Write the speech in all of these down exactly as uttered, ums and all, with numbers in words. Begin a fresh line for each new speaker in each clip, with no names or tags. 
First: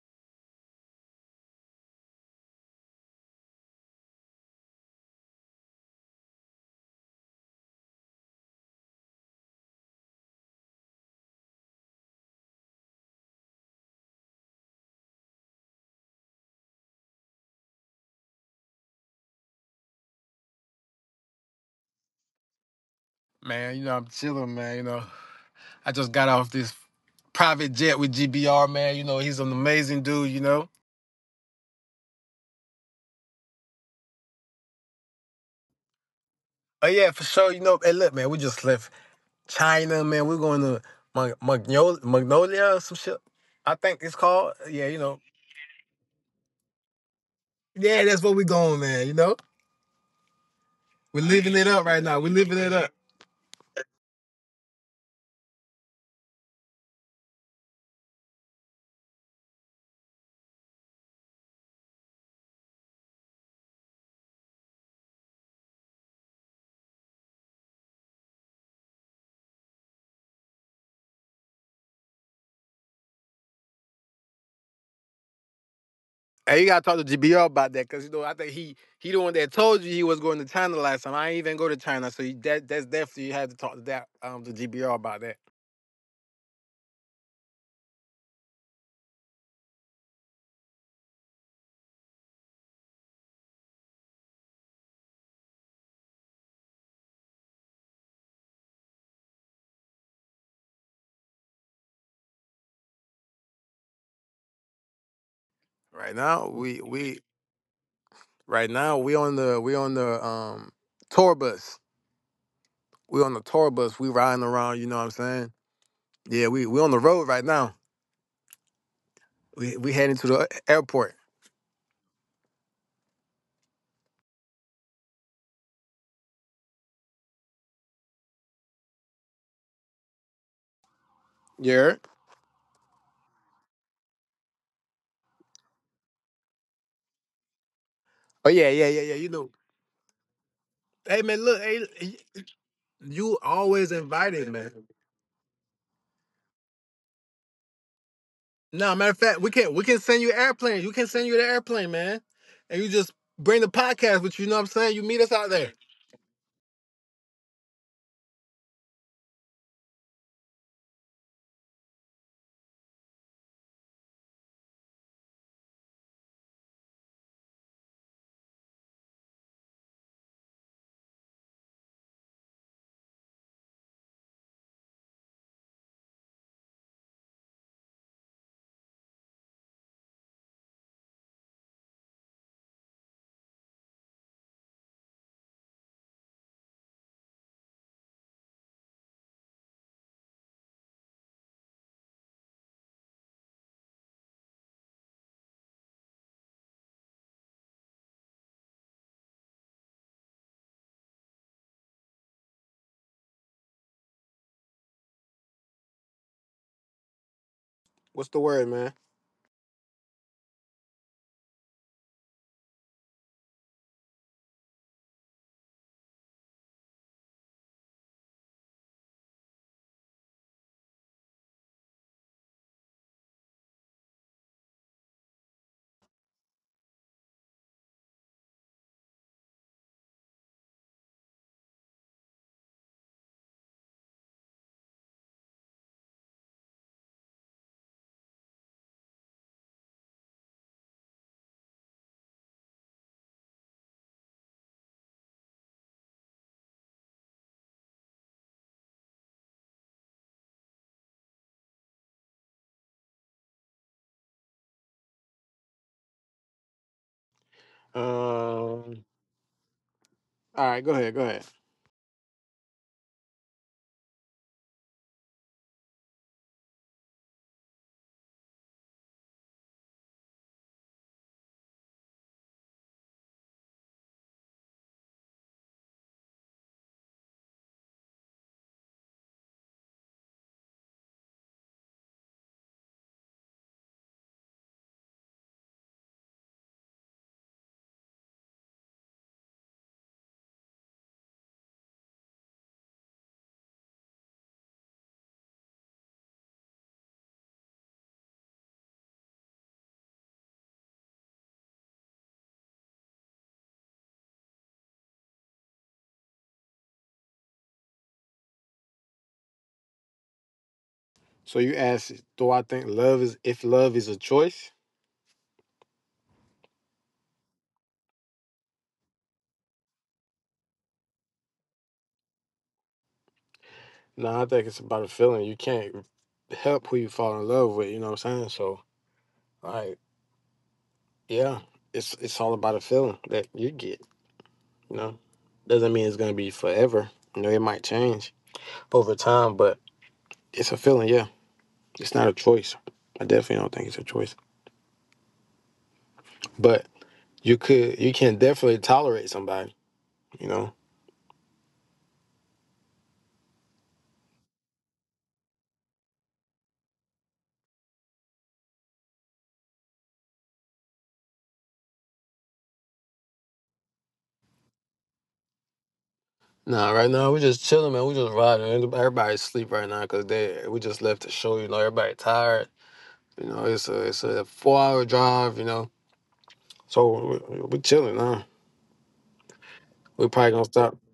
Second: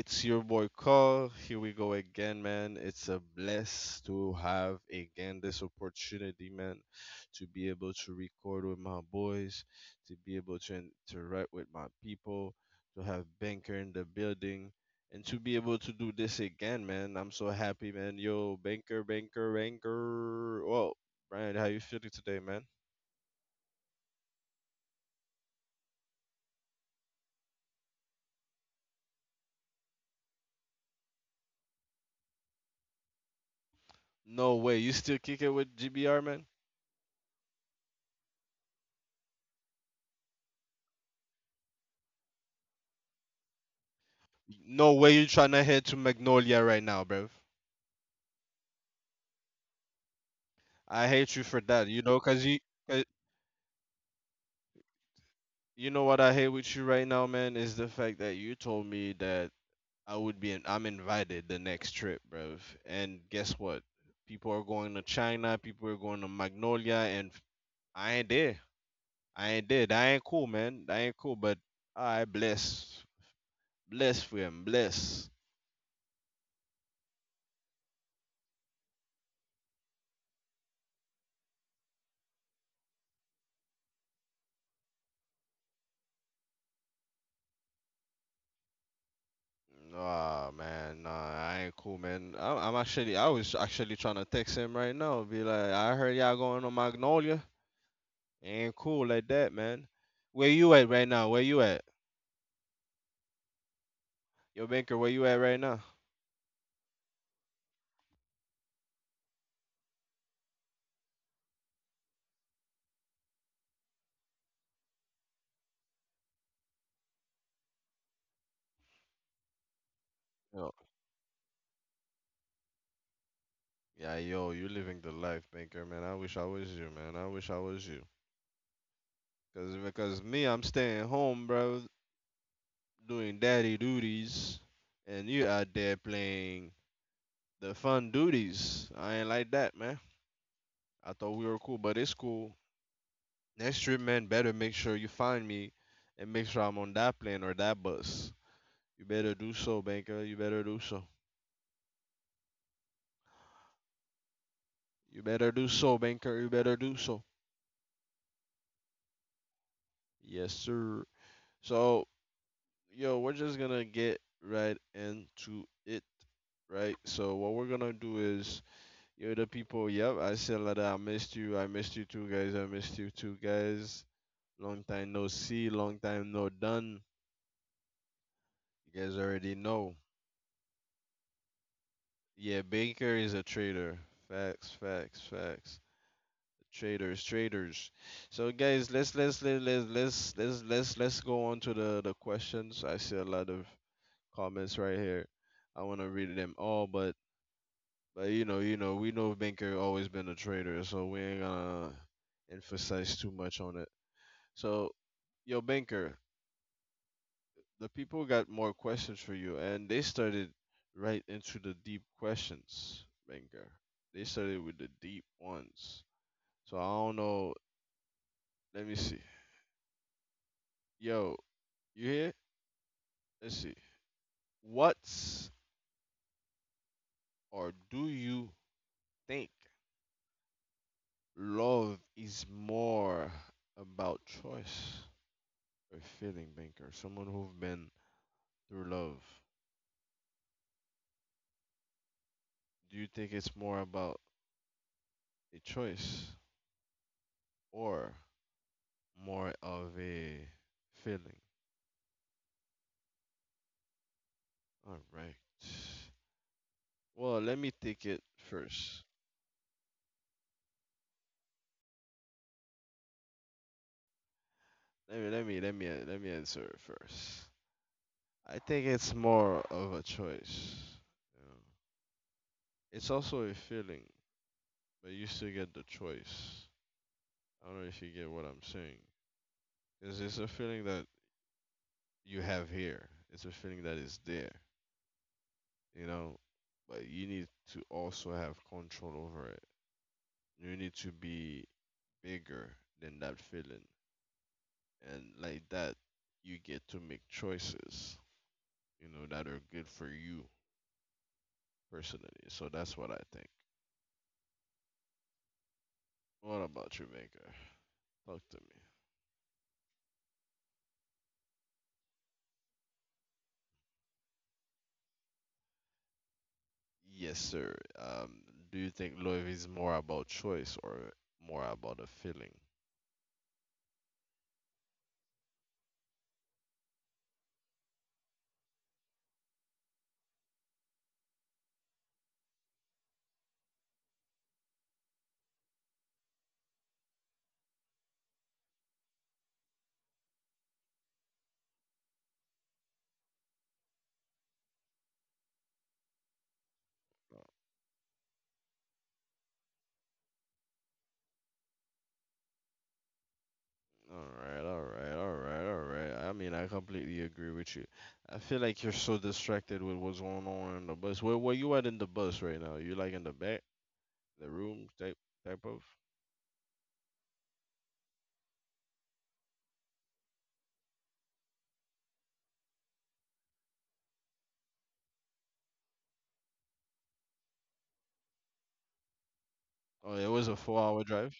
it's your boy Carl. Here we go again, man. It's a bless to have again this opportunity, man, to be able to record with my boys, to be able to interact with my people, to have Banker in the building, and to be able to do this again, man. I'm so happy, man. Yo, Banker, Banker, Banker. Whoa, Brian, how you feeling today, man?
Man, you know, I'm chilling, man. You know, I just got off this private jet with G B R, man. You know, he's an amazing dude, you know.
No way, you still kick it with G B R, man?
Oh, yeah, for sure. You know, hey, look, man, we just left China, man. We're going to Mag- Magnolia, Magnolia or some shit. I think it's called.
No
Yeah,
way
you
you
know.
trying to head to Magnolia right now, bruv.
Yeah, that's where we're going, man. You know,
I
we're
hate you
living
for
it up
that,
right
you
now.
know,
We're
cause
living
you,
it up.
'cause you know what I hate with you right now, man, is the fact that you told me that I would be, in, I'm invited the next trip, bruv. And guess what? People are going to China, people are going to Magnolia, and I ain't there. I ain't there. That ain't cool, man. That ain't cool. But I bless, bless for him, bless.
Hey, you gotta talk to G B R about that, cause you know I think he he the one that told you he was going to China last time. I ain't even go to China, so you, that that's definitely you had to talk to that um to G B R about that.
Nah, man, nah, I ain't cool, man. I, I'm actually, I was actually trying to text him right now, be like, I heard y'all going to Magnolia. Ain't cool like that, man. Where you at right now? Where you at? Yo, Banker, where you at right now?
Right now, we we right now we on the we on the um tour bus. We on the tour bus. We riding around. You know what I'm saying? Yeah, we we on the road right now. We we heading to the
Yo.
airport.
Yeah, yo, you living the life, Banker, man. I wish I was you, man. I wish I was you. Cause because me, I'm staying home, bro,
Yeah.
doing daddy duties, and you out there playing the fun
Oh yeah, yeah,
duties.
yeah, yeah.
I
You
ain't
know.
like that, man. I
Hey
thought we
man,
were
look,
cool, but it's
hey,
cool.
you
Next
always
trip, man,
invited,
better
man.
make sure you find me and make sure I'm on that plane or that bus.
No,
You
matter of
better
fact,
do
we can
so,
we can
Banker.
send you
You better do
airplanes. You
so.
can send you the airplane, man, and you just bring the podcast with you. You know what I'm saying? You
You
meet us
better
out
do
there.
so, Banker. You better do so. Yes, sir. So, yo, we're just gonna get right into it, right? So, what we're gonna do is, yo, the people, yep, I said that I missed you. I missed you too, guys. I missed you too, guys. Long time no see. Long time no done. You guys already know. Yeah, Baker is a traitor. Facts, facts, facts. Traders, traders. So guys, let's let's let's let's let's let's let's, let's go on to the the questions. I see a lot of comments right here. I want to read them all, but but you know you know we know Binker always been a trader, so we ain't gonna emphasize too much on it. So yo Binker, the people
What's
got
the
more
word, man?
questions for you, and they started right into the deep questions, Binker. They started with the deep ones. So I don't know. Let me see. Yo, you hear? Let's see. What's or do you think love is more about choice or feeling, Banker? Someone who've been through love. Do you think it's more about a choice or more of a feeling? All right. Well, let me take it
Um.
first.
All right, go ahead, go ahead.
Let me let me let me let me answer it first. I think it's more of a choice. You know. It's also a feeling but you still get the choice. I don't know if you get what I'm saying. It's, it's a feeling that you have here. It's a feeling that is there, you know. But you need to also have control over it. You need to be bigger than that feeling, and like that, you get to make choices, you know, that are good for you personally. So that's what I think. What about you, Maker? Talk to me.
So you ask, do I think love is if love is a choice?
Yes, sir. Um, do you think love is more about choice or more about a feeling?
No, I think it's about a feeling. You can't help who you fall in love with. You know what I'm saying? So, like, yeah, it's it's all about a feeling that you get. You know, doesn't mean it's gonna be forever. You know, it might change over time, but it's a feeling. Yeah, it's not a choice. I definitely don't think it's a choice. But you could, you can definitely tolerate somebody. You know,
All right, all right, all right, all right. I mean, I completely agree with you. I feel like you're so distracted with what's going on in the bus. Where where you at in the bus right now? You like in the back, the room type type of?
nah, right now we just chilling, man. We just riding. Everyb- Everybody's sleep right now because they we just left the show. You know, everybody tired. You know, it's a it's a four hour drive. You know, so we, we chilling now.
Oh, it was
We
a
probably
four
gonna
hour
stop.
drive.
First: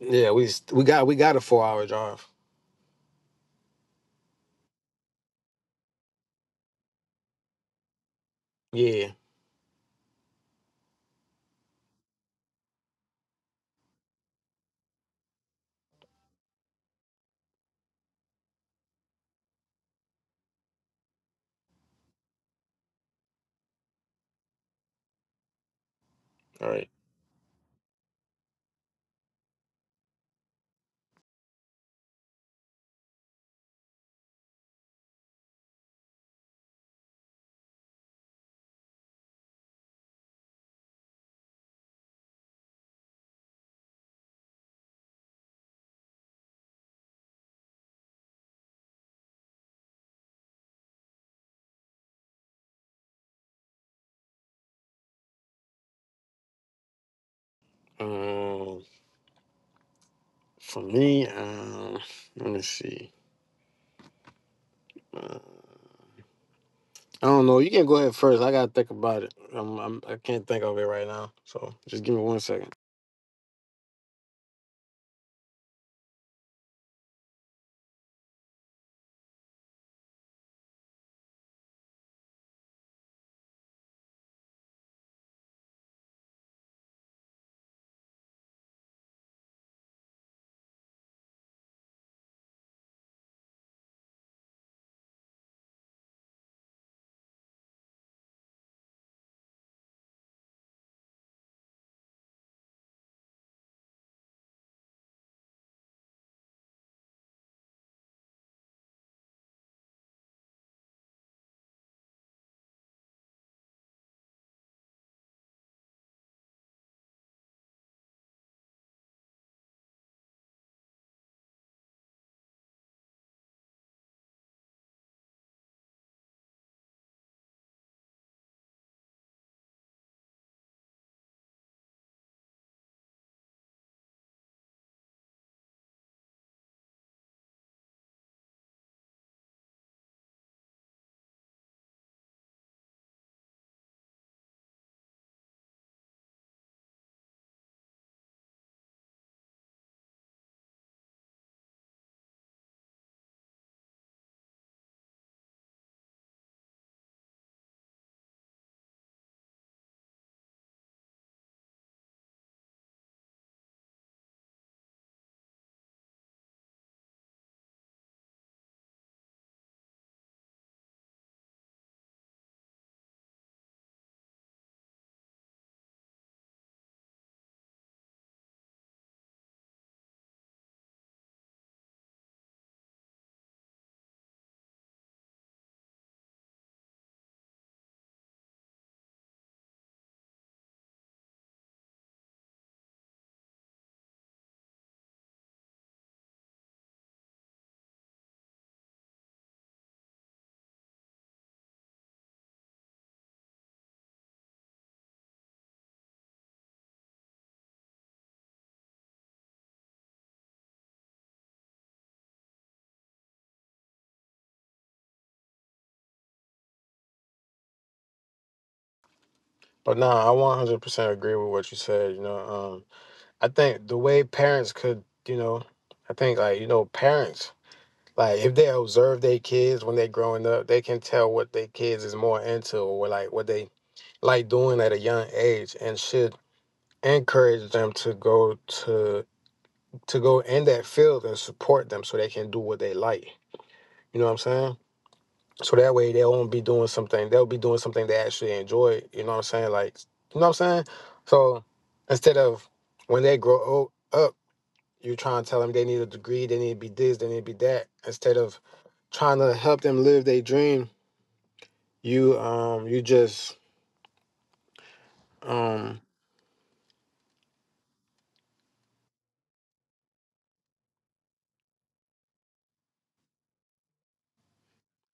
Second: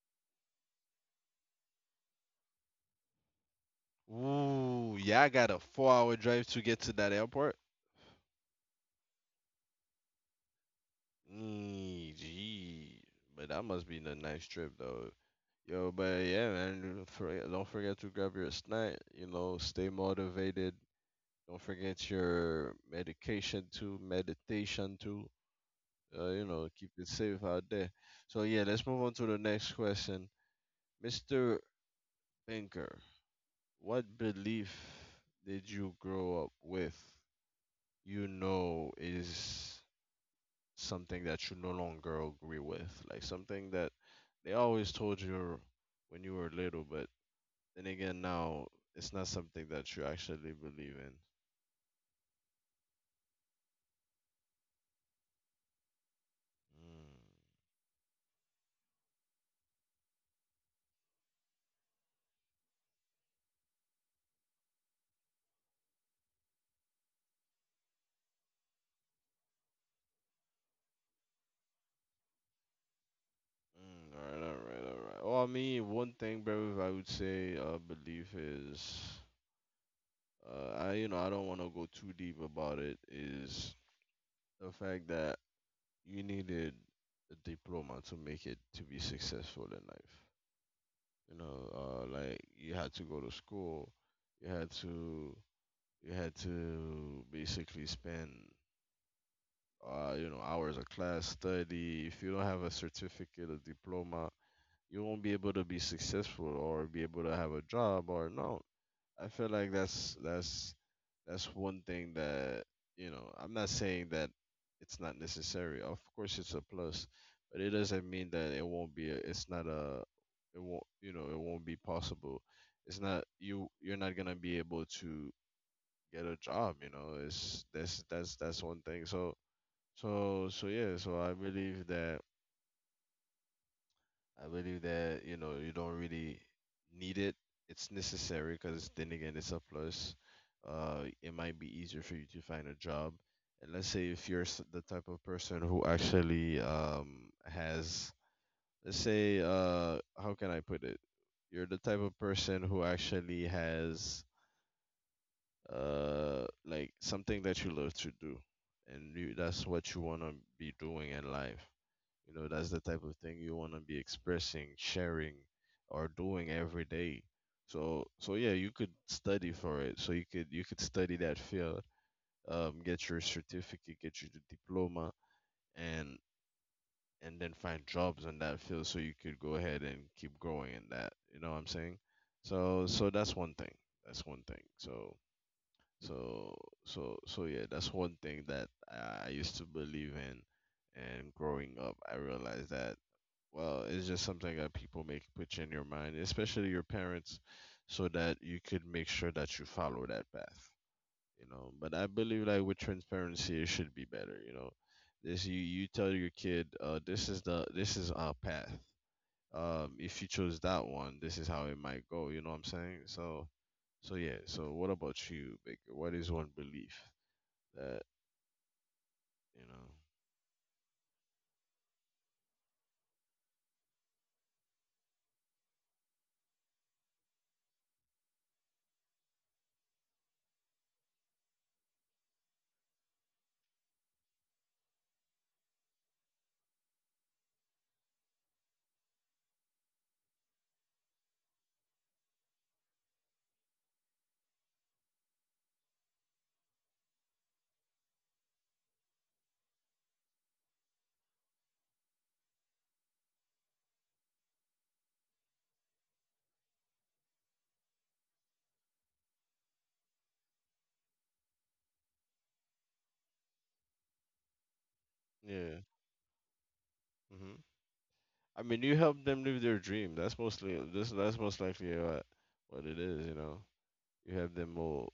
Yeah, we s- we got we got a four hour drive.
Ooh, yeah, I got a four hour drive to get to that airport.
Yeah.
Mm, gee. But that must be a nice trip though. Yo, but yeah, man, don't forget don't forget to grab your snack, you know, stay motivated. Don't forget your medication too, meditation too. Uh, you know,
All right.
keep it safe out there. So yeah, let's move on to the next question. mister Pinker, what belief did you grow up with? You know is something that you no longer agree with, like something that they always told you when you were little, but then again, now it's not something that you actually believe in.
Um, for me, um, let me see. Uh, I don't know. You can go ahead first. I gotta think about it. I'm, I'm I can't think of it right now. So just give me one second.
Mm, mm, all right, all right, all right. Well, I mean, one thing, bro, I would say uh, belief is, uh, I you know, I don't want to go too deep about it. Is the fact that you needed a diploma to make it to be successful in life. You know, uh, like you had to go to school. You had to you had to basically spend uh, you know hours of class study. If you don't have a certificate, a diploma, you won't be able to be successful or be able to have a job or no. I feel like that's that's that's one thing that you know. I'm not saying that it's not necessary. Of course, it's a plus, but it doesn't mean that it won't be. A, it's not a. It won't. You know, it won't be possible. It's not you. You're not gonna be able to get a job. You know, it's that's that's that's one thing. So so so yeah. So I believe that I believe that you know you don't really need it. It's necessary because then again, it's a plus. Uh, it might be easier for you to find a job. And let's say if you're s- the type of person who actually um has, let's say, uh, how can I put it? You're the type of person who actually has uh like something that you love to do, and you, that's what you wanna be doing in life. You know, that's the type of thing you want to be expressing, sharing, or doing every day. So, so yeah, you could study for it. So you could you could study that field, um, get your certificate, get your diploma, and and then find jobs in that field so you could go ahead and keep growing in that. You know what I'm saying? So, so that's one thing. That's one thing. So, so, so, so yeah, that's one thing that I I used to believe in and growing up, I realized that well, it's just something that people make put in your mind, especially your parents, so that you could make sure that you follow that path. You know, but I believe like with transparency, it should be better. You know, this you you tell your kid, uh, this is the this is our path. Um, if you chose that one, this is how it might go. You know what I'm saying? So, so yeah. So what about you, Baker? What is one belief that you know?
But nah, I one hundred percent agree with what you said. You know, um, I think the way parents could, you know, I think like, you know, parents, like if they observe their kids when they're growing up, they can tell what their kids is more into or like what they like doing at a young age and should encourage them to go to to go in that field and support them so they can do what they like. You know what I'm saying? So that way they won't be doing something, they'll be doing something they actually enjoy, you know what I'm saying? Like you know what I'm saying? So instead of when they grow old, up you trying to tell them they need a degree, they need to be this, they need to be that. Instead of trying to help them live their dream, you um you just
Yeah.
um
I mean, you help them live their dream. That's mostly this. That's most likely what what it is. You know, you help them all.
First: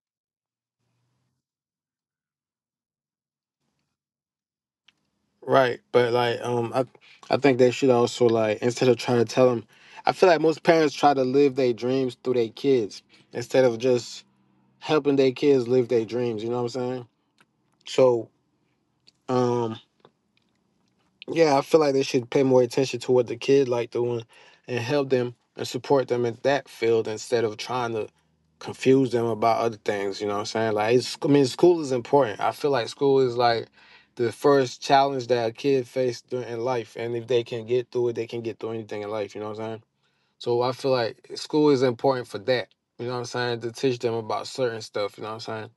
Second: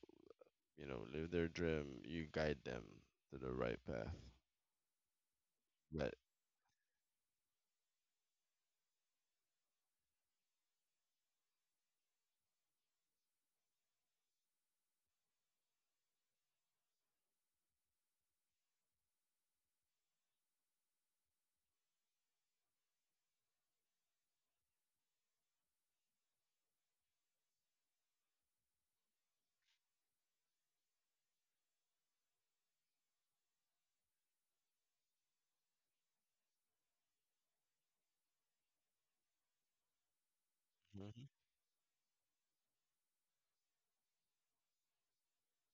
You know, live their dream. You guide them to the right path.
right. But
Right.
like um I I think they should also like instead of trying to tell them, I feel like most parents try to live their dreams through their kids instead of just helping their kids live their dreams. You know what I'm saying? So um. Yeah, I feel like they should pay more attention to what the kid like doing and help them and support them in that field instead of trying to confuse them about other things, you know what I'm saying? Like it's I mean school is important. I feel like school is like the first challenge that a kid faced during in life, and if they can get through it, they can get through anything in life, you know what I'm saying? So I feel
Mhm.
like school is important for that. You know what I'm saying? To teach them about certain stuff, you know what I'm saying?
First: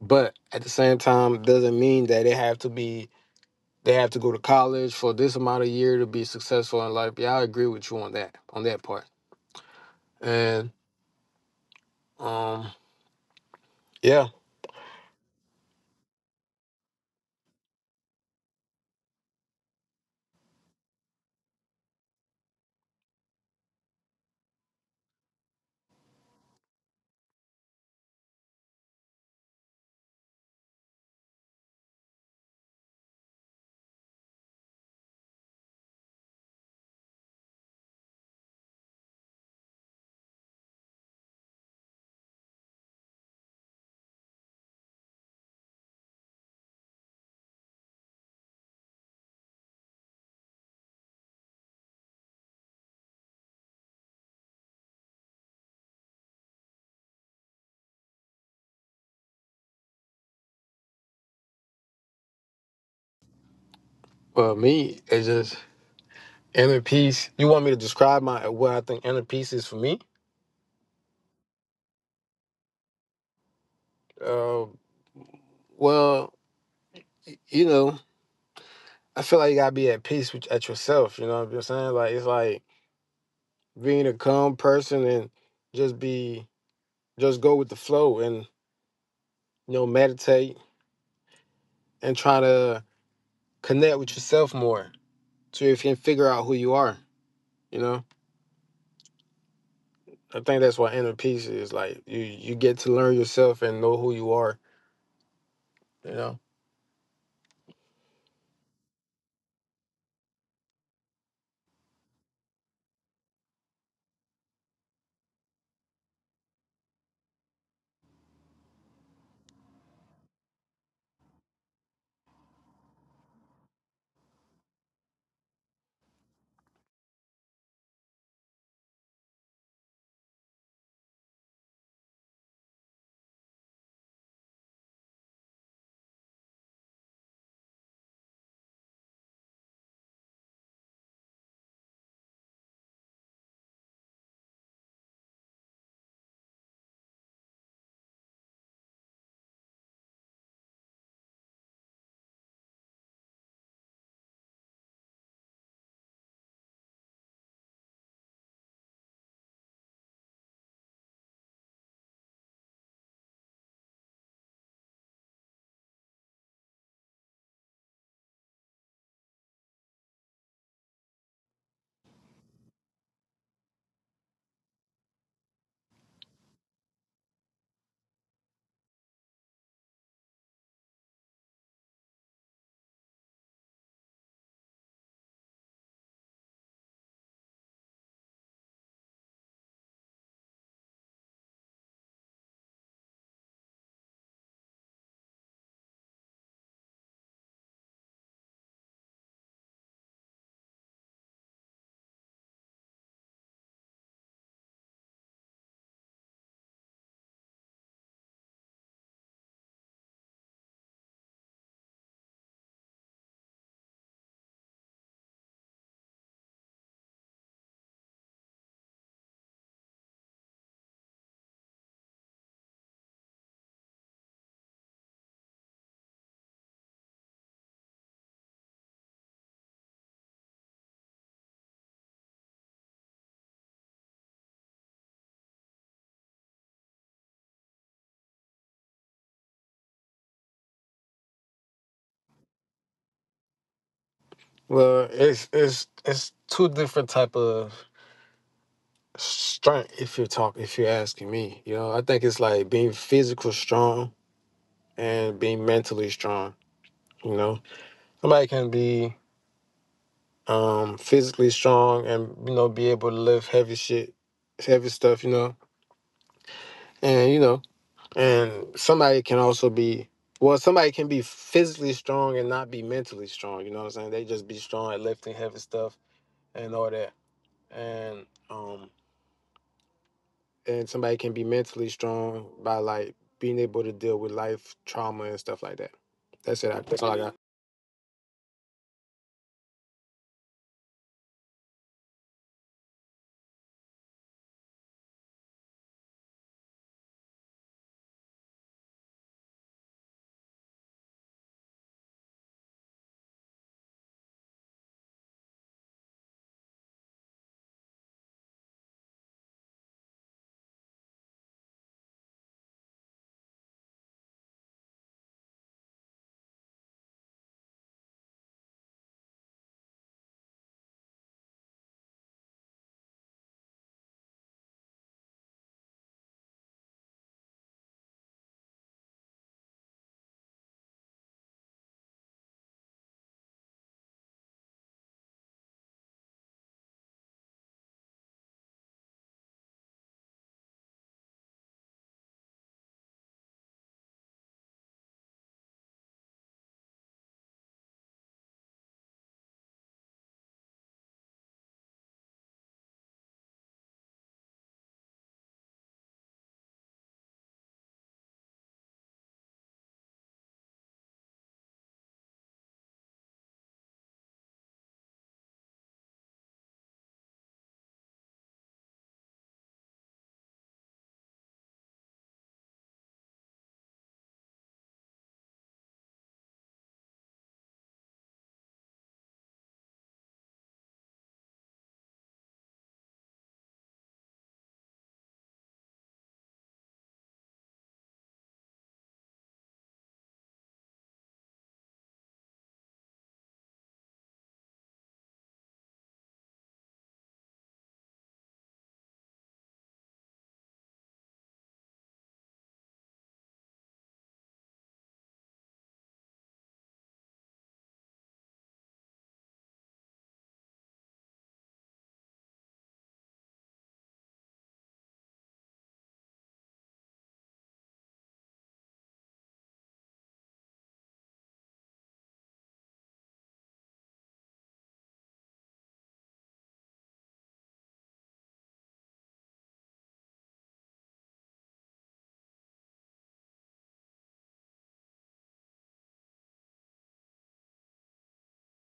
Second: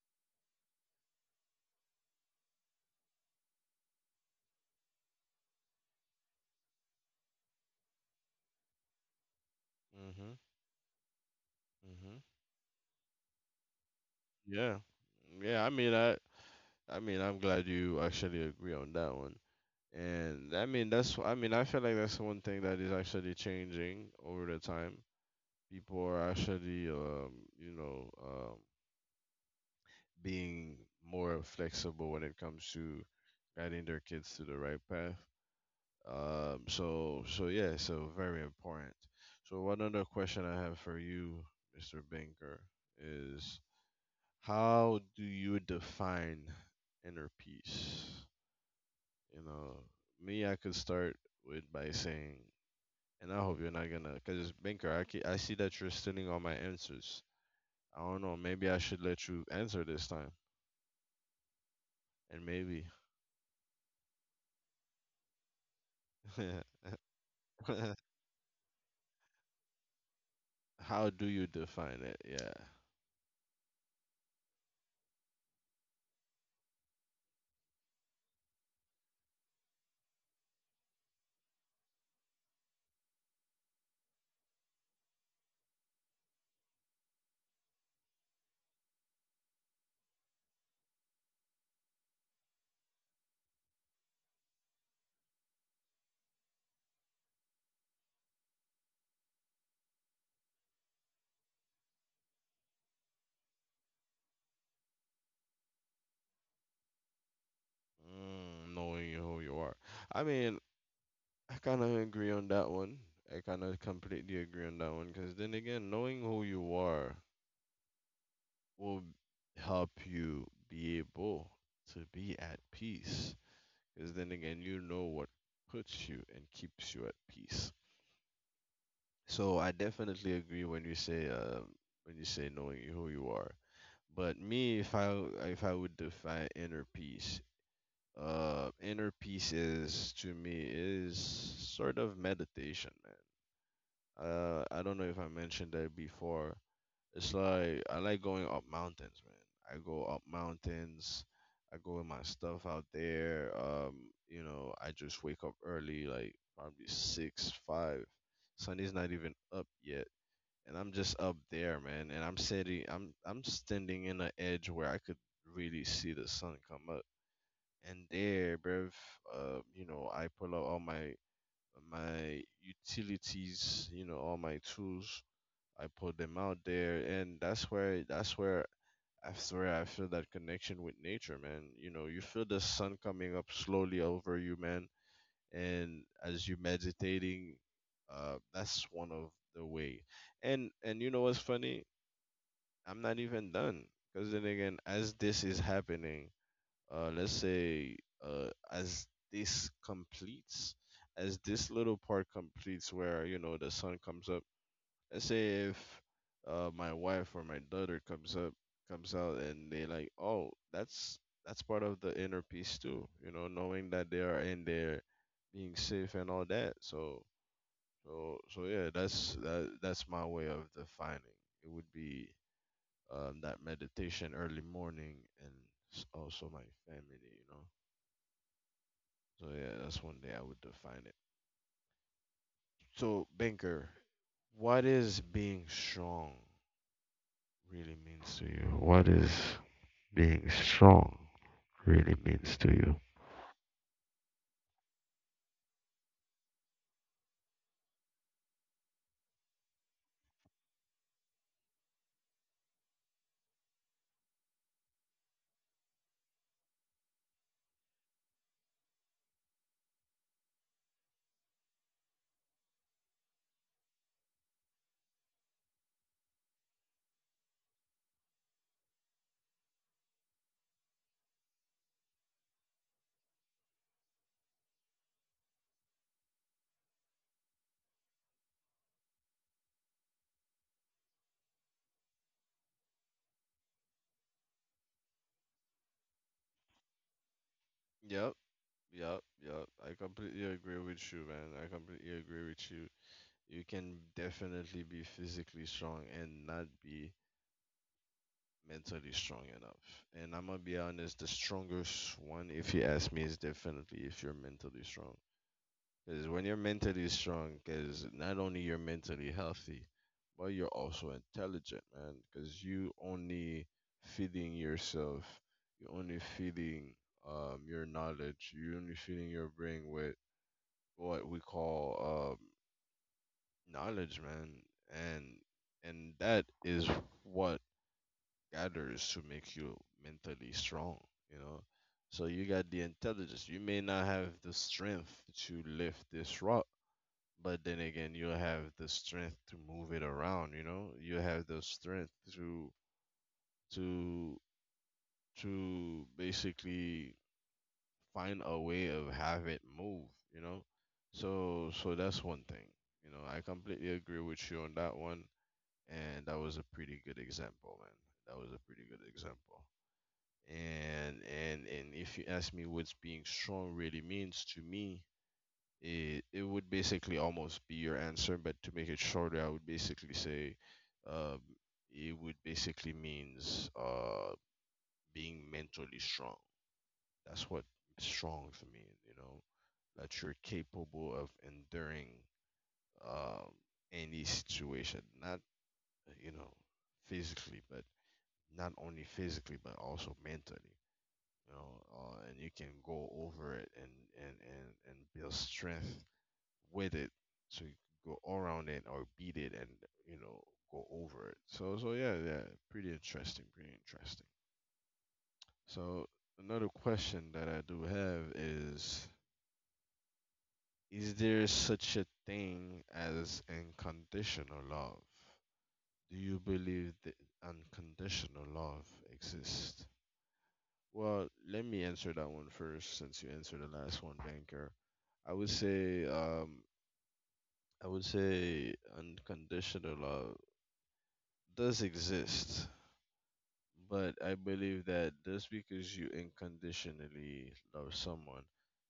But at the same time, doesn't mean that they have to be they have to go to college for this amount of year to be successful in life. Yeah, I agree with you on that, on that part.
Mhm.
And
Mhm.
um, yeah,
Yeah. Yeah. I mean, I. I mean, I'm glad you actually agree on that one. And I mean, that's. I mean, I feel like that's one thing that is actually changing over the time. People are actually, um, you know, um, being more flexible when it comes to guiding their kids to the right path. Um, so, so yeah, so very important. So, one other question I have for you, mister Banker, is how do you define inner peace? You know, me, I could start with by saying, and I hope you're not gonna, because Banker, I, ke- I see that you're stealing all my answers. I don't know, maybe I should let you answer this time, and maybe.
but me, it's just inner peace. You want me to describe my what I think inner peace is for me?
How do you define it? Yeah.
Uh, well, you know, I feel like you gotta be at peace with at yourself. You know what I'm saying? Like it's like being a calm person and just be just go with the flow, and you know meditate and try to connect with yourself more so you can figure out who you are. You know. I think that's what inner peace is like. You you get to learn yourself and know who you are. You know.
Mm, knowing who you are. I mean, I kind of agree on that one. I kind of completely agree on that one because then again, knowing who you are will help you be able to be at peace. Because then again, you know what puts you and keeps you at peace. So I definitely agree when you say um, when you say knowing who you are. But me, if I if I would define inner peace, Uh, inner peace is to me is sort of meditation, man. Uh, I don't know if I mentioned that before. It's like I like going up mountains, man. I go up mountains. I go with my stuff out there. Um, you know, I just wake up early, like probably six, five. Sun is not even up yet, and I'm just up there, man. And I'm sitting, I'm I'm standing in an edge where I could really see the sun come up and there, bruv, uh, you know, I pull out all my my utilities, you know, all my tools. I pull them out there, and that's where that's where I swear I feel that connection with nature, man. You know, you feel the sun coming up slowly over you, man, and as you meditating, uh, that's one of the way. And and you know what's funny? I'm not even done because then again, as this is happening, uh, let's say uh, as this completes, as this little part completes, where you know the sun comes up. Let's say if uh, my wife or my daughter comes up, comes out, and they like, oh, that's that's part of the inner peace too. You know, knowing that they are in there, being safe and all that. So, so, so yeah, that's that, that's my way of defining. It would be um, that meditation early morning and s- also my family. You know. So yeah, that's one day I would define it. So Banker, what is being strong really means to you? What is being strong really means to you?
Well, it's it's it's two different type of strength if you're talk if you're asking me. You know, I think it's like being physical strong and being mentally strong. You know, somebody can be um physically strong and you know be able to lift heavy shit, heavy stuff. You know, and you know, and somebody can also be well, somebody can be physically strong and not be mentally strong, you know what I'm saying? They just be strong at lifting heavy stuff and all that. And um and somebody can be mentally strong by like being able to deal with life trauma and stuff like that. That's it. I- That's all I got.
Yep, yep, yep. I completely agree with you, man. I completely agree with you. You can definitely be physically strong and not be mentally strong enough. And I'm gonna be honest, the strongest one, if you ask me, is definitely if you're mentally strong. Because when you're mentally strong, because not only you're mentally healthy, but you're also intelligent, man. Because you only feeding yourself, you only feeding um, your knowledge, you only feeding your brain with what we call um, knowledge, man. And and that is what gathers to make you mentally strong, you know. So you got the intelligence. You may not have the strength to lift this rock but then again, you'll have the strength to move it around, you know? You have the strength to to to basically find a way of have it move, you know? So so that's one thing. You know, I completely agree with you on that one. And that was a pretty good example, man. That was a pretty good example. And and and if you ask me what being strong really means to me, it, it would basically almost be your answer, but to make it shorter, I would basically say um, it would basically means uh, being mentally strong. That's what strong for me, you know, that you're capable of enduring um, any situation, not, you know, physically, but not only physically, but also mentally. You know, uh, and you can go over it and, and, and, and build strength with it, so you can go all around it or beat it and you know go over it. So so yeah, yeah, pretty interesting, pretty interesting. So another question that I do have is. Is there such a thing as unconditional love? Do you believe that unconditional love exists? Well, let me answer that one first since you answered the last one, Banker. I would say um I would say unconditional love does exist, but I believe that just because you unconditionally love someone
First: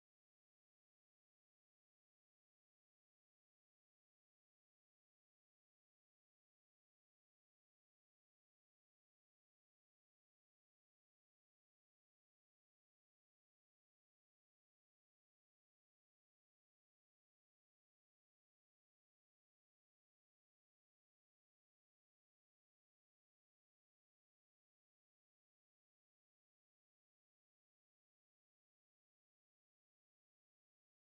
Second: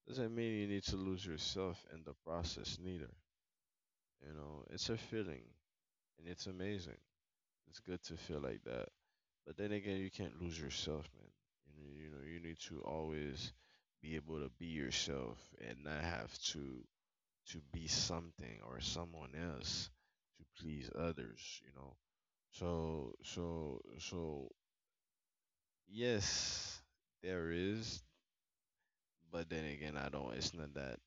doesn't mean you need to lose yourself in the process, neither. You know, it's a feeling and it's amazing. It's good to feel like that. But then again, you can't lose yourself, man. You know, you know, you need to always be able to be yourself and not have to to be something or someone else to please others, you know. So, so, so yes, there is, but then again, I don't. It's not that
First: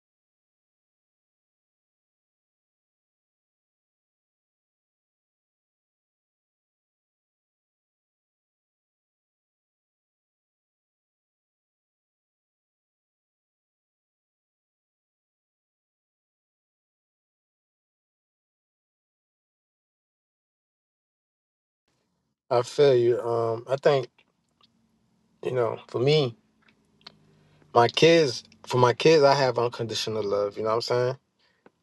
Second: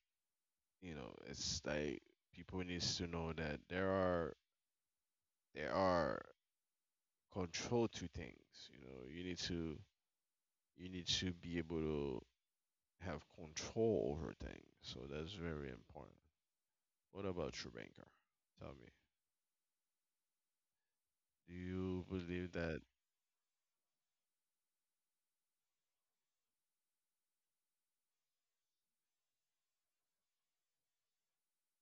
you know. It's like people needs to know that there are there are control to things. You know, you need to you need to be able to have control over things. So that's very important. What about you, Banker? Tell me, do you believe
I
that?
feel you. Um I think, you know, for me, my kids for my kids I have unconditional love, you know what I'm saying?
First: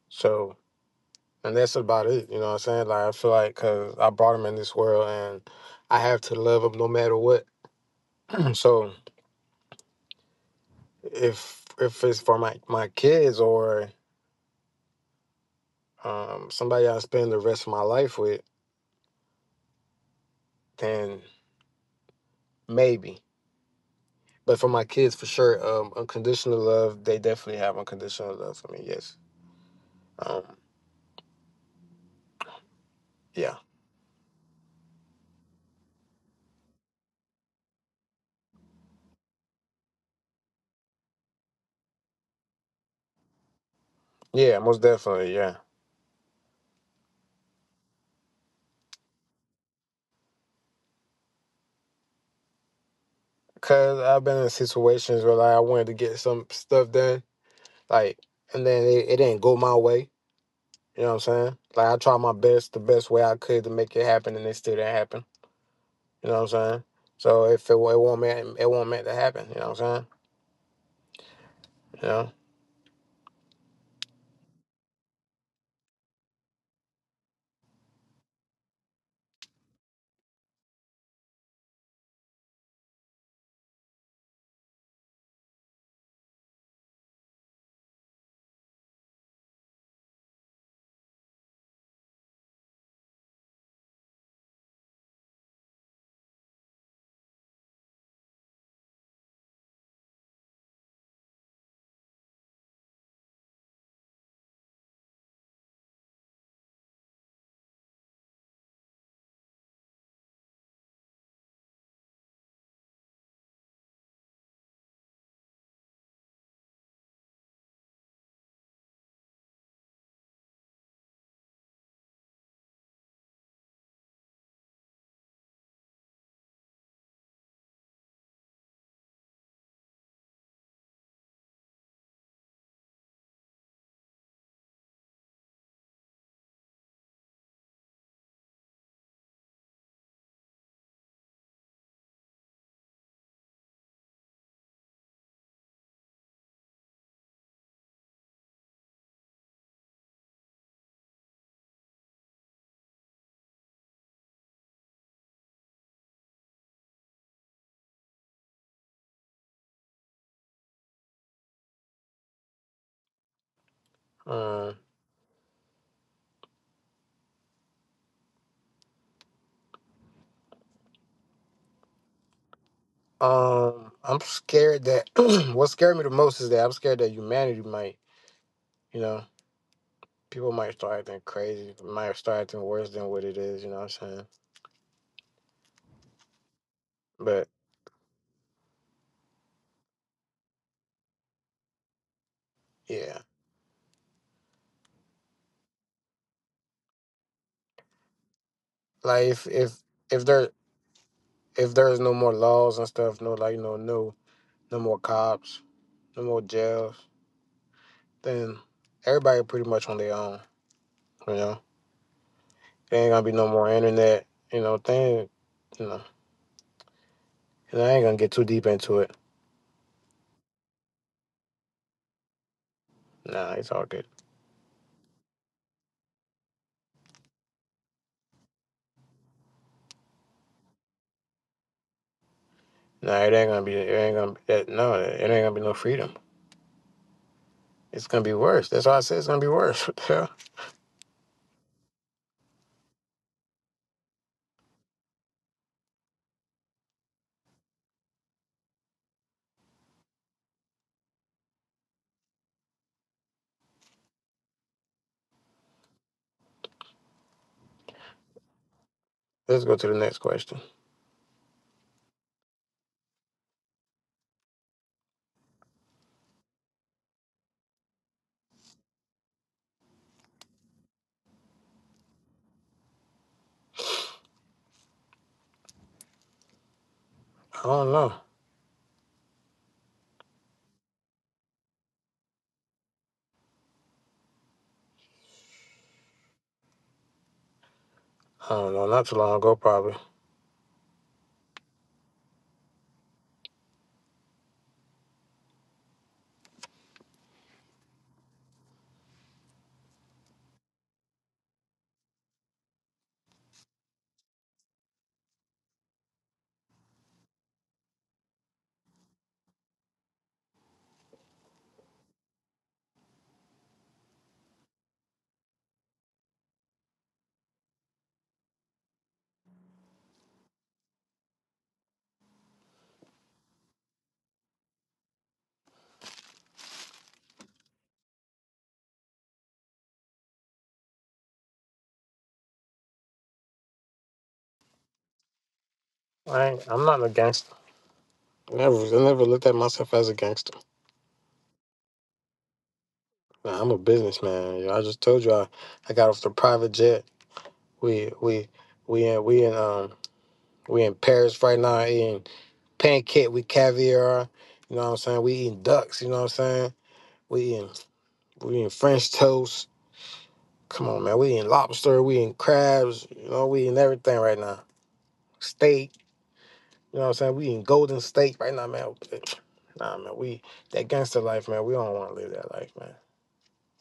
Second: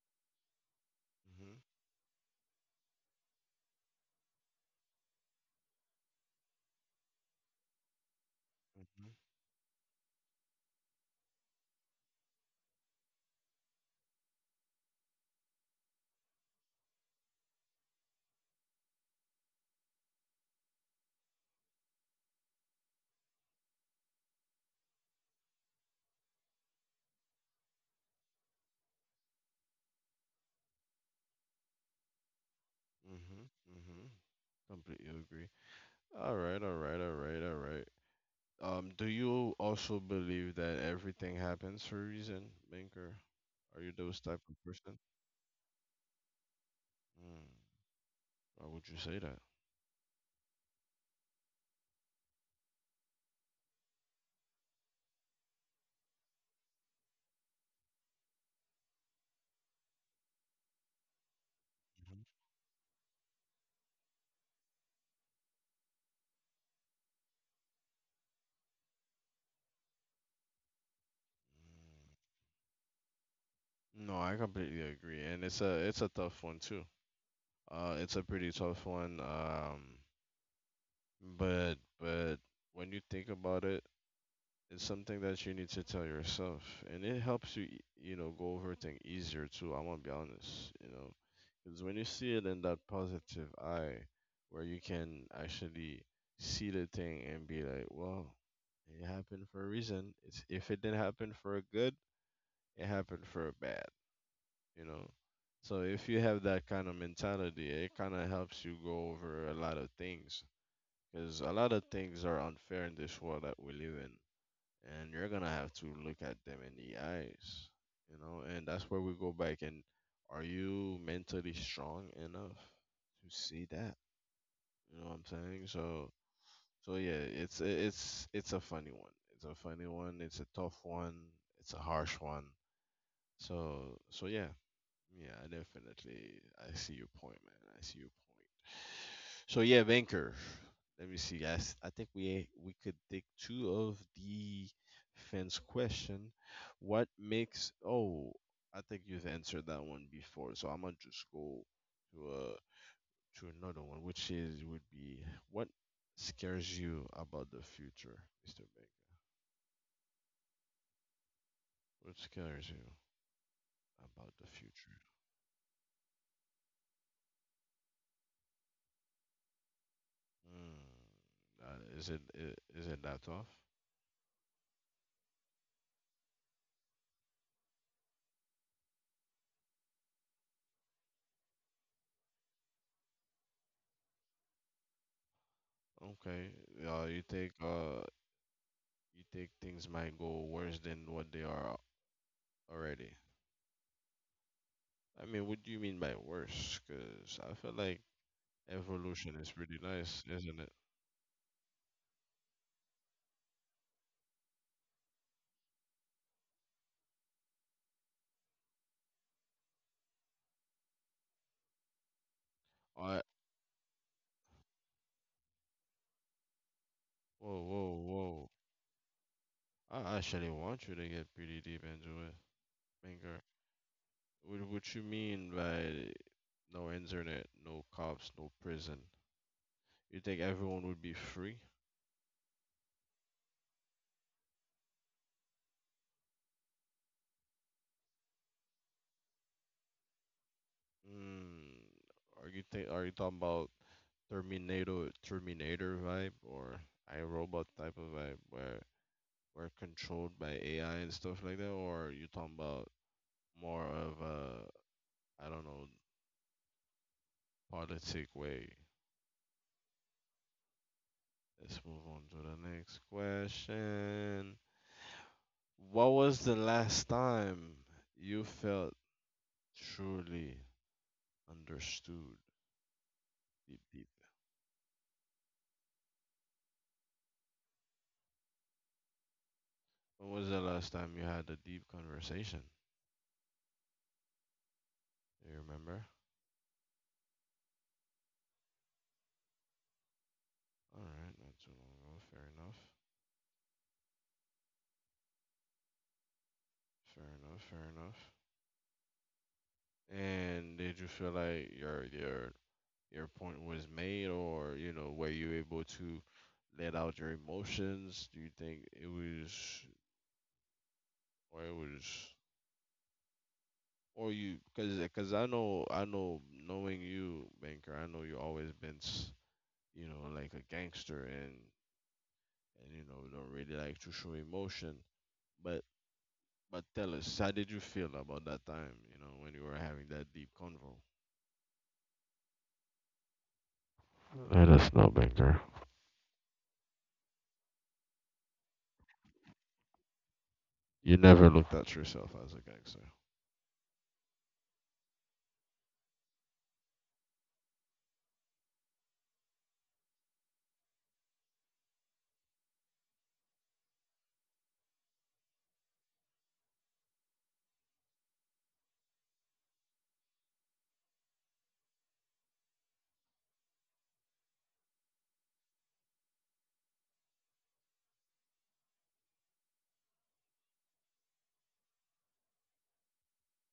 So and that's about it. You know what I'm saying? Like I feel like because I brought him in this world, and I have to love him no matter what.
Hmm,
so
hmm.
if if it's for my my kids or um, somebody I spend the rest of my life with, then maybe. But for my kids, for sure, um, unconditional love. They definitely have unconditional love for me. Yes. Um,
Hmm,
yeah.
hmm. Completely agree. All right, all right, all right, all right. Um, do you also believe that everything happens for a reason, Banker? Are you those type
Yeah.
of
Most
person?
definitely. Yeah.
Mm, why would you say that?
Cause I've been in situations where like I wanted to get some stuff done, like, and then it, it didn't go my way. You know what I'm saying? Like I tried
Mhm.
my best, the best way I could to make it happen, and it still didn't happen. You know what I'm saying? So if it, it won't meant it won't meant to happen. You know what I'm saying? You know.
No, I completely agree, and it's a it's a tough one too. Uh, it's a pretty tough one. Um, but but when you think about it, it's something that you need to tell yourself, and it helps you, e- you know, go over things easier too. I'm gonna be honest, you know, because when you see it in that positive eye, where you can actually see the thing and be like, well, it happened for a reason. It's if it didn't happen for a good, it happened for a bad, you know. So if you have that kind of mentality, it kind of helps you go over a lot of things, because a lot of things are unfair in this world that we live in and you're gonna have to look at them in the eyes, you know, and that's where we go back and are you mentally strong enough to see that? You know what I'm saying? So so yeah, it's it's it's a funny one. It's a funny one, it's a tough one, it's a harsh one. So so yeah, yeah, I definitely I see your point, man. I see your point. So yeah, Banker. Let me see, guys. I think we we could take two of the fans' question. What makes? Oh, I think you've answered that one before. So I'm gonna just go to uh to another one, which is would be what scares you about the future, mister Banker. What scares you about the
Um,
future? Hmm. Uh, is it i- is it that tough?
um, I'm scared that what scared me the most is that I'm scared that humanity might, you know, people might start acting crazy, might start acting worse than what it is. You know what I'm saying?
Okay. Uh, you think
But
uh You think things might go worse than what they are already?
yeah,
I mean, what do you mean by worse? Because I feel like
like
evolution
if
is
if
pretty
if
nice,
there
isn't it?
if there's no more laws and stuff, no like you know no no more cops, no more jails, then everybody pretty much on their own. You know, there ain't gonna
I
be no more internet. You know, thing. You know,
whoa,
and I
whoa,
ain't gonna get too
whoa!
deep into it.
I actually want you to get pretty deep into it, Minger.
Nah, it's all good.
What what you mean by no internet, no cops, no prison? You think everyone would be free?
Nah, it ain't gonna be. It ain't gonna be that. No, it ain't gonna be no freedom. It's gonna be worse. That's why I said it's gonna be worse. What the hell?
Mm, are you think are you talking about Terminator Terminator vibe or iRobot type of vibe where were controlled by A I and stuff like that, or you talking about more of a I don't know politic way?
Let's go to the next question.
Let's move on to the next question. What was the last time you felt truly understood? Deep, deep.
I don't know.
When was the last time you had a deep conversation? Do you remember?
I don't know. Not too long ago, probably.
All right, not too long ago. Fair enough. Fair enough. Fair enough. And did you feel like your your your point was made, or you know, were you able to let out your emotions? Do you think it was, or it was, or you, because because I know I know knowing you, Banker, I know you always been, s- you know, like a gangster and and you know don't really like to show emotion, but. But tell us, how did you feel about that time, you know, when you were having that deep convo? Let us know, Banker.
I ain't, I'm not a gangster. Never, I never looked at myself as a gangster.
You never looked at yourself as a gangster.
Nah, I'm a businessman. You know, I just told you I, I got off the private jet. We, we, we in, we in um We're in Paris right now eating pancake with caviar. You know what I'm saying? We eating ducks, you know what I'm saying? We eating we eating French toast. Come on, man. We eating lobster, we eating crabs, you know, we eating everything right now. Steak, you know what I'm saying? We eating golden steak right now, man. Nah man, we that gangster life, man, we don't wanna live that life, man.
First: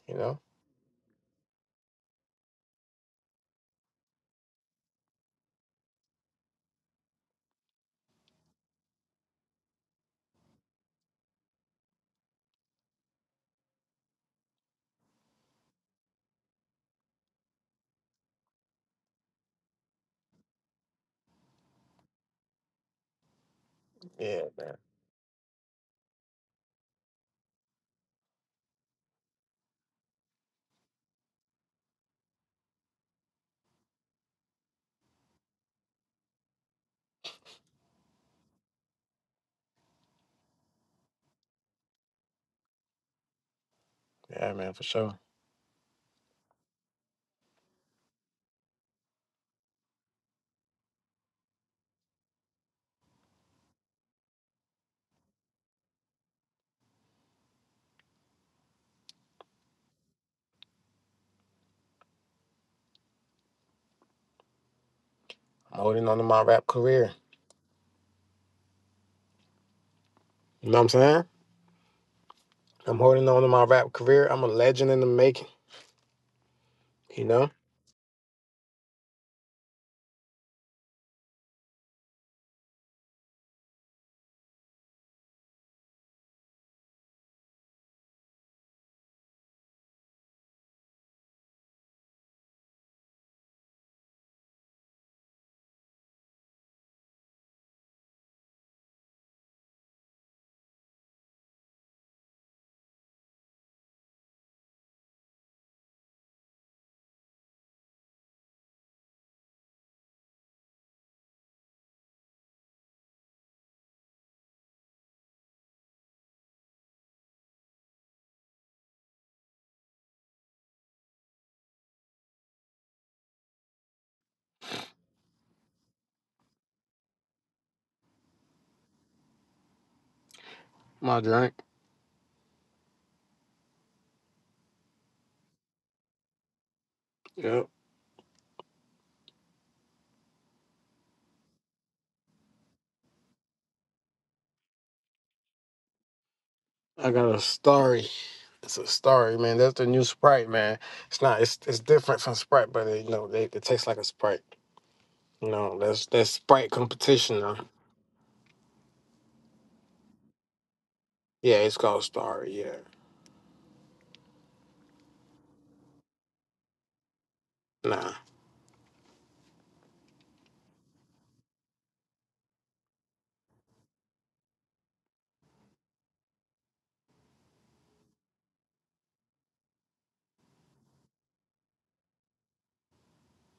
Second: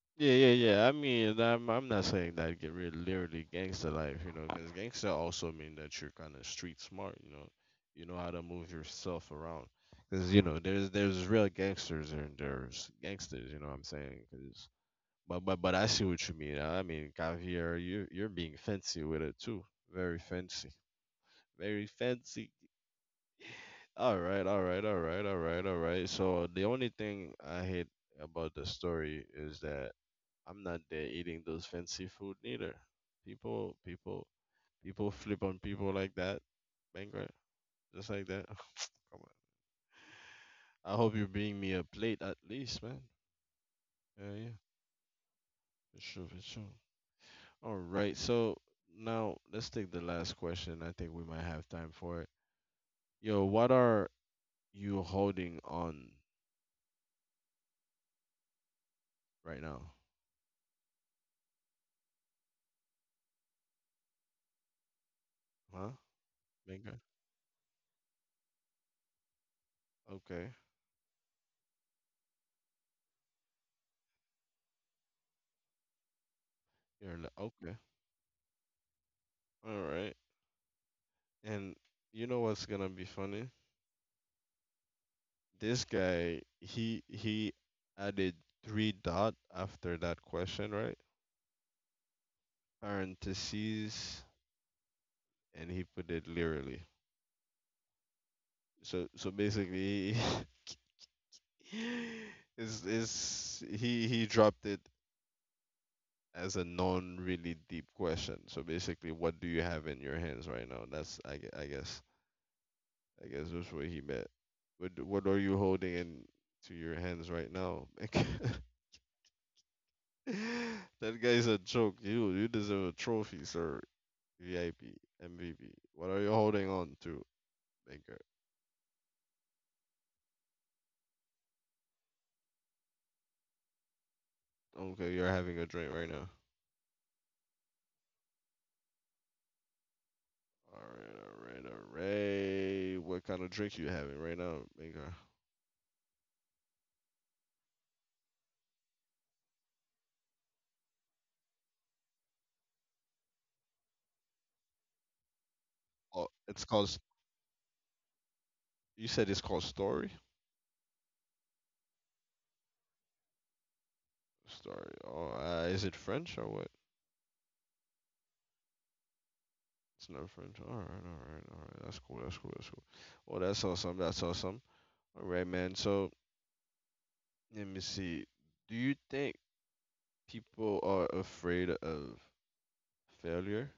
You
Yeah,
know?
yeah, yeah. I mean, I'm I'm not saying that get rid literally gangster life, you know, because gangster also mean that you're kind of street smart, you know, you know how to move yourself around. Because you know, there's there's real gangsters and there's gangsters, you know what I'm saying? 'Cause but but but I see what you mean. I mean, Javier, you you're being fancy with it too, very fancy, very fancy. All
Yeah,
right, all
man.
right, all right, all right, all right. So the only thing I hate about the story is that I'm not there eating those fancy food neither. People, people, people flip on people like that, bankrupt, just like that. Come on. I hope you bring me a plate at least, man. Yeah, yeah,
Yeah, man, for sure.
for sure, for sure. All right, so now let's take the last question. I think we might have time for it. Yo, what are you holding on right now?
I'm
Huh?
holding on to my rap
Bankrupt?
career.
Okay.
You know what I'm saying? I'm holding on to my rap career. I'm a legend in the making,
You're in the,
you know?
okay. All right. And you know what's gonna be funny? This guy, he he added three dot after that question, right? Parentheses, and he put it literally. So so basically, is is he he dropped it as a non really deep question. So basically, what do you have in your hands right now? That's I, gue- I guess I guess that's what he meant. What what are you holding in to your hands right now? That guy's a joke. You you deserve a trophy, sir. V I P, M V P. What are you holding on to, Baker?
My drink.
Okay, you're having a drink right now.
Yep.
All right, all right, all right. What kind of drink you having right now, Baker?
I got a starry. It's a starry, man. That's the new Sprite, man. It's not. It's it's different from Sprite, but it, you know, they, it tastes like a Sprite. You
Oh,
know, that's
it's
that's
called. s-
Sprite competition. Though.
you said it's called Story.
Yeah, it's called starry. Yeah,
Story. Oh, uh, is it French or what?
nah.
It's not French. All right, all right, all right. That's cool. That's cool. That's cool. Oh, that's awesome. That's awesome. All right, man. So let me see. Do you think people are afraid of failure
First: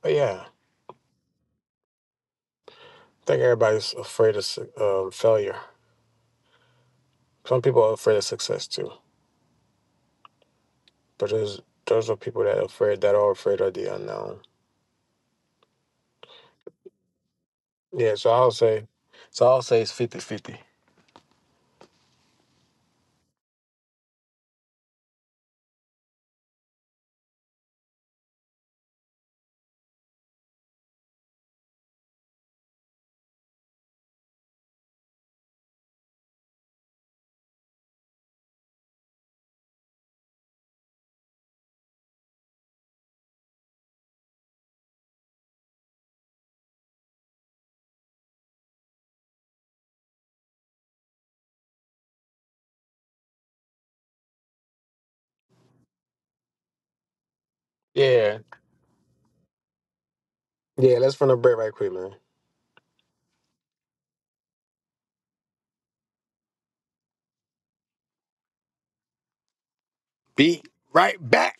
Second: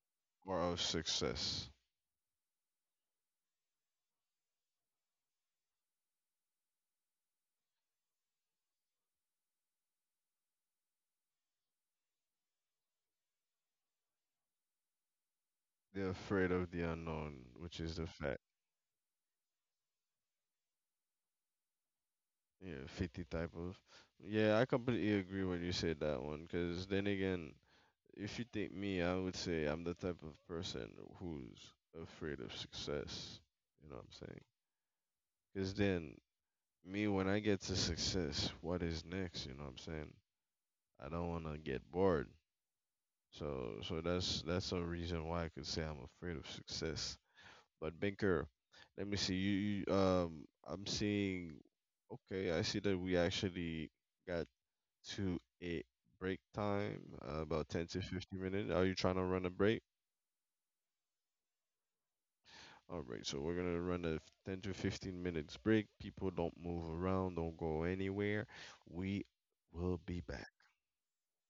But yeah, I
or of success?
think everybody's afraid of su- um, failure. Some people are afraid of success too, but there's those are people that are afraid that are afraid of the unknown.
They're afraid of the unknown, which is
Yeah,
the
so I'll
fact.
say, so I'll say it's fifty fifty.
Yeah, fifty type of. Yeah, I completely agree when you said that one. Because then again, if you think me, I would say I'm the type of person who's afraid of success. You know what I'm saying? Because then, me, when I get to success, what is next? You know what I'm saying? I don't want to get bored. So so that's that's a reason why I could say I'm afraid of success. But Binker, let me see you, you um I'm seeing okay, I see that we actually got to a break time, uh, about ten to
Yeah,
fifteen minutes. Are you trying to run a break?
yeah. Let's run a break right quick, man.
All right, so we're gonna run a f- ten to fifteen minutes break. People don't move around, don't go anywhere. We will be
Be
back.
right back.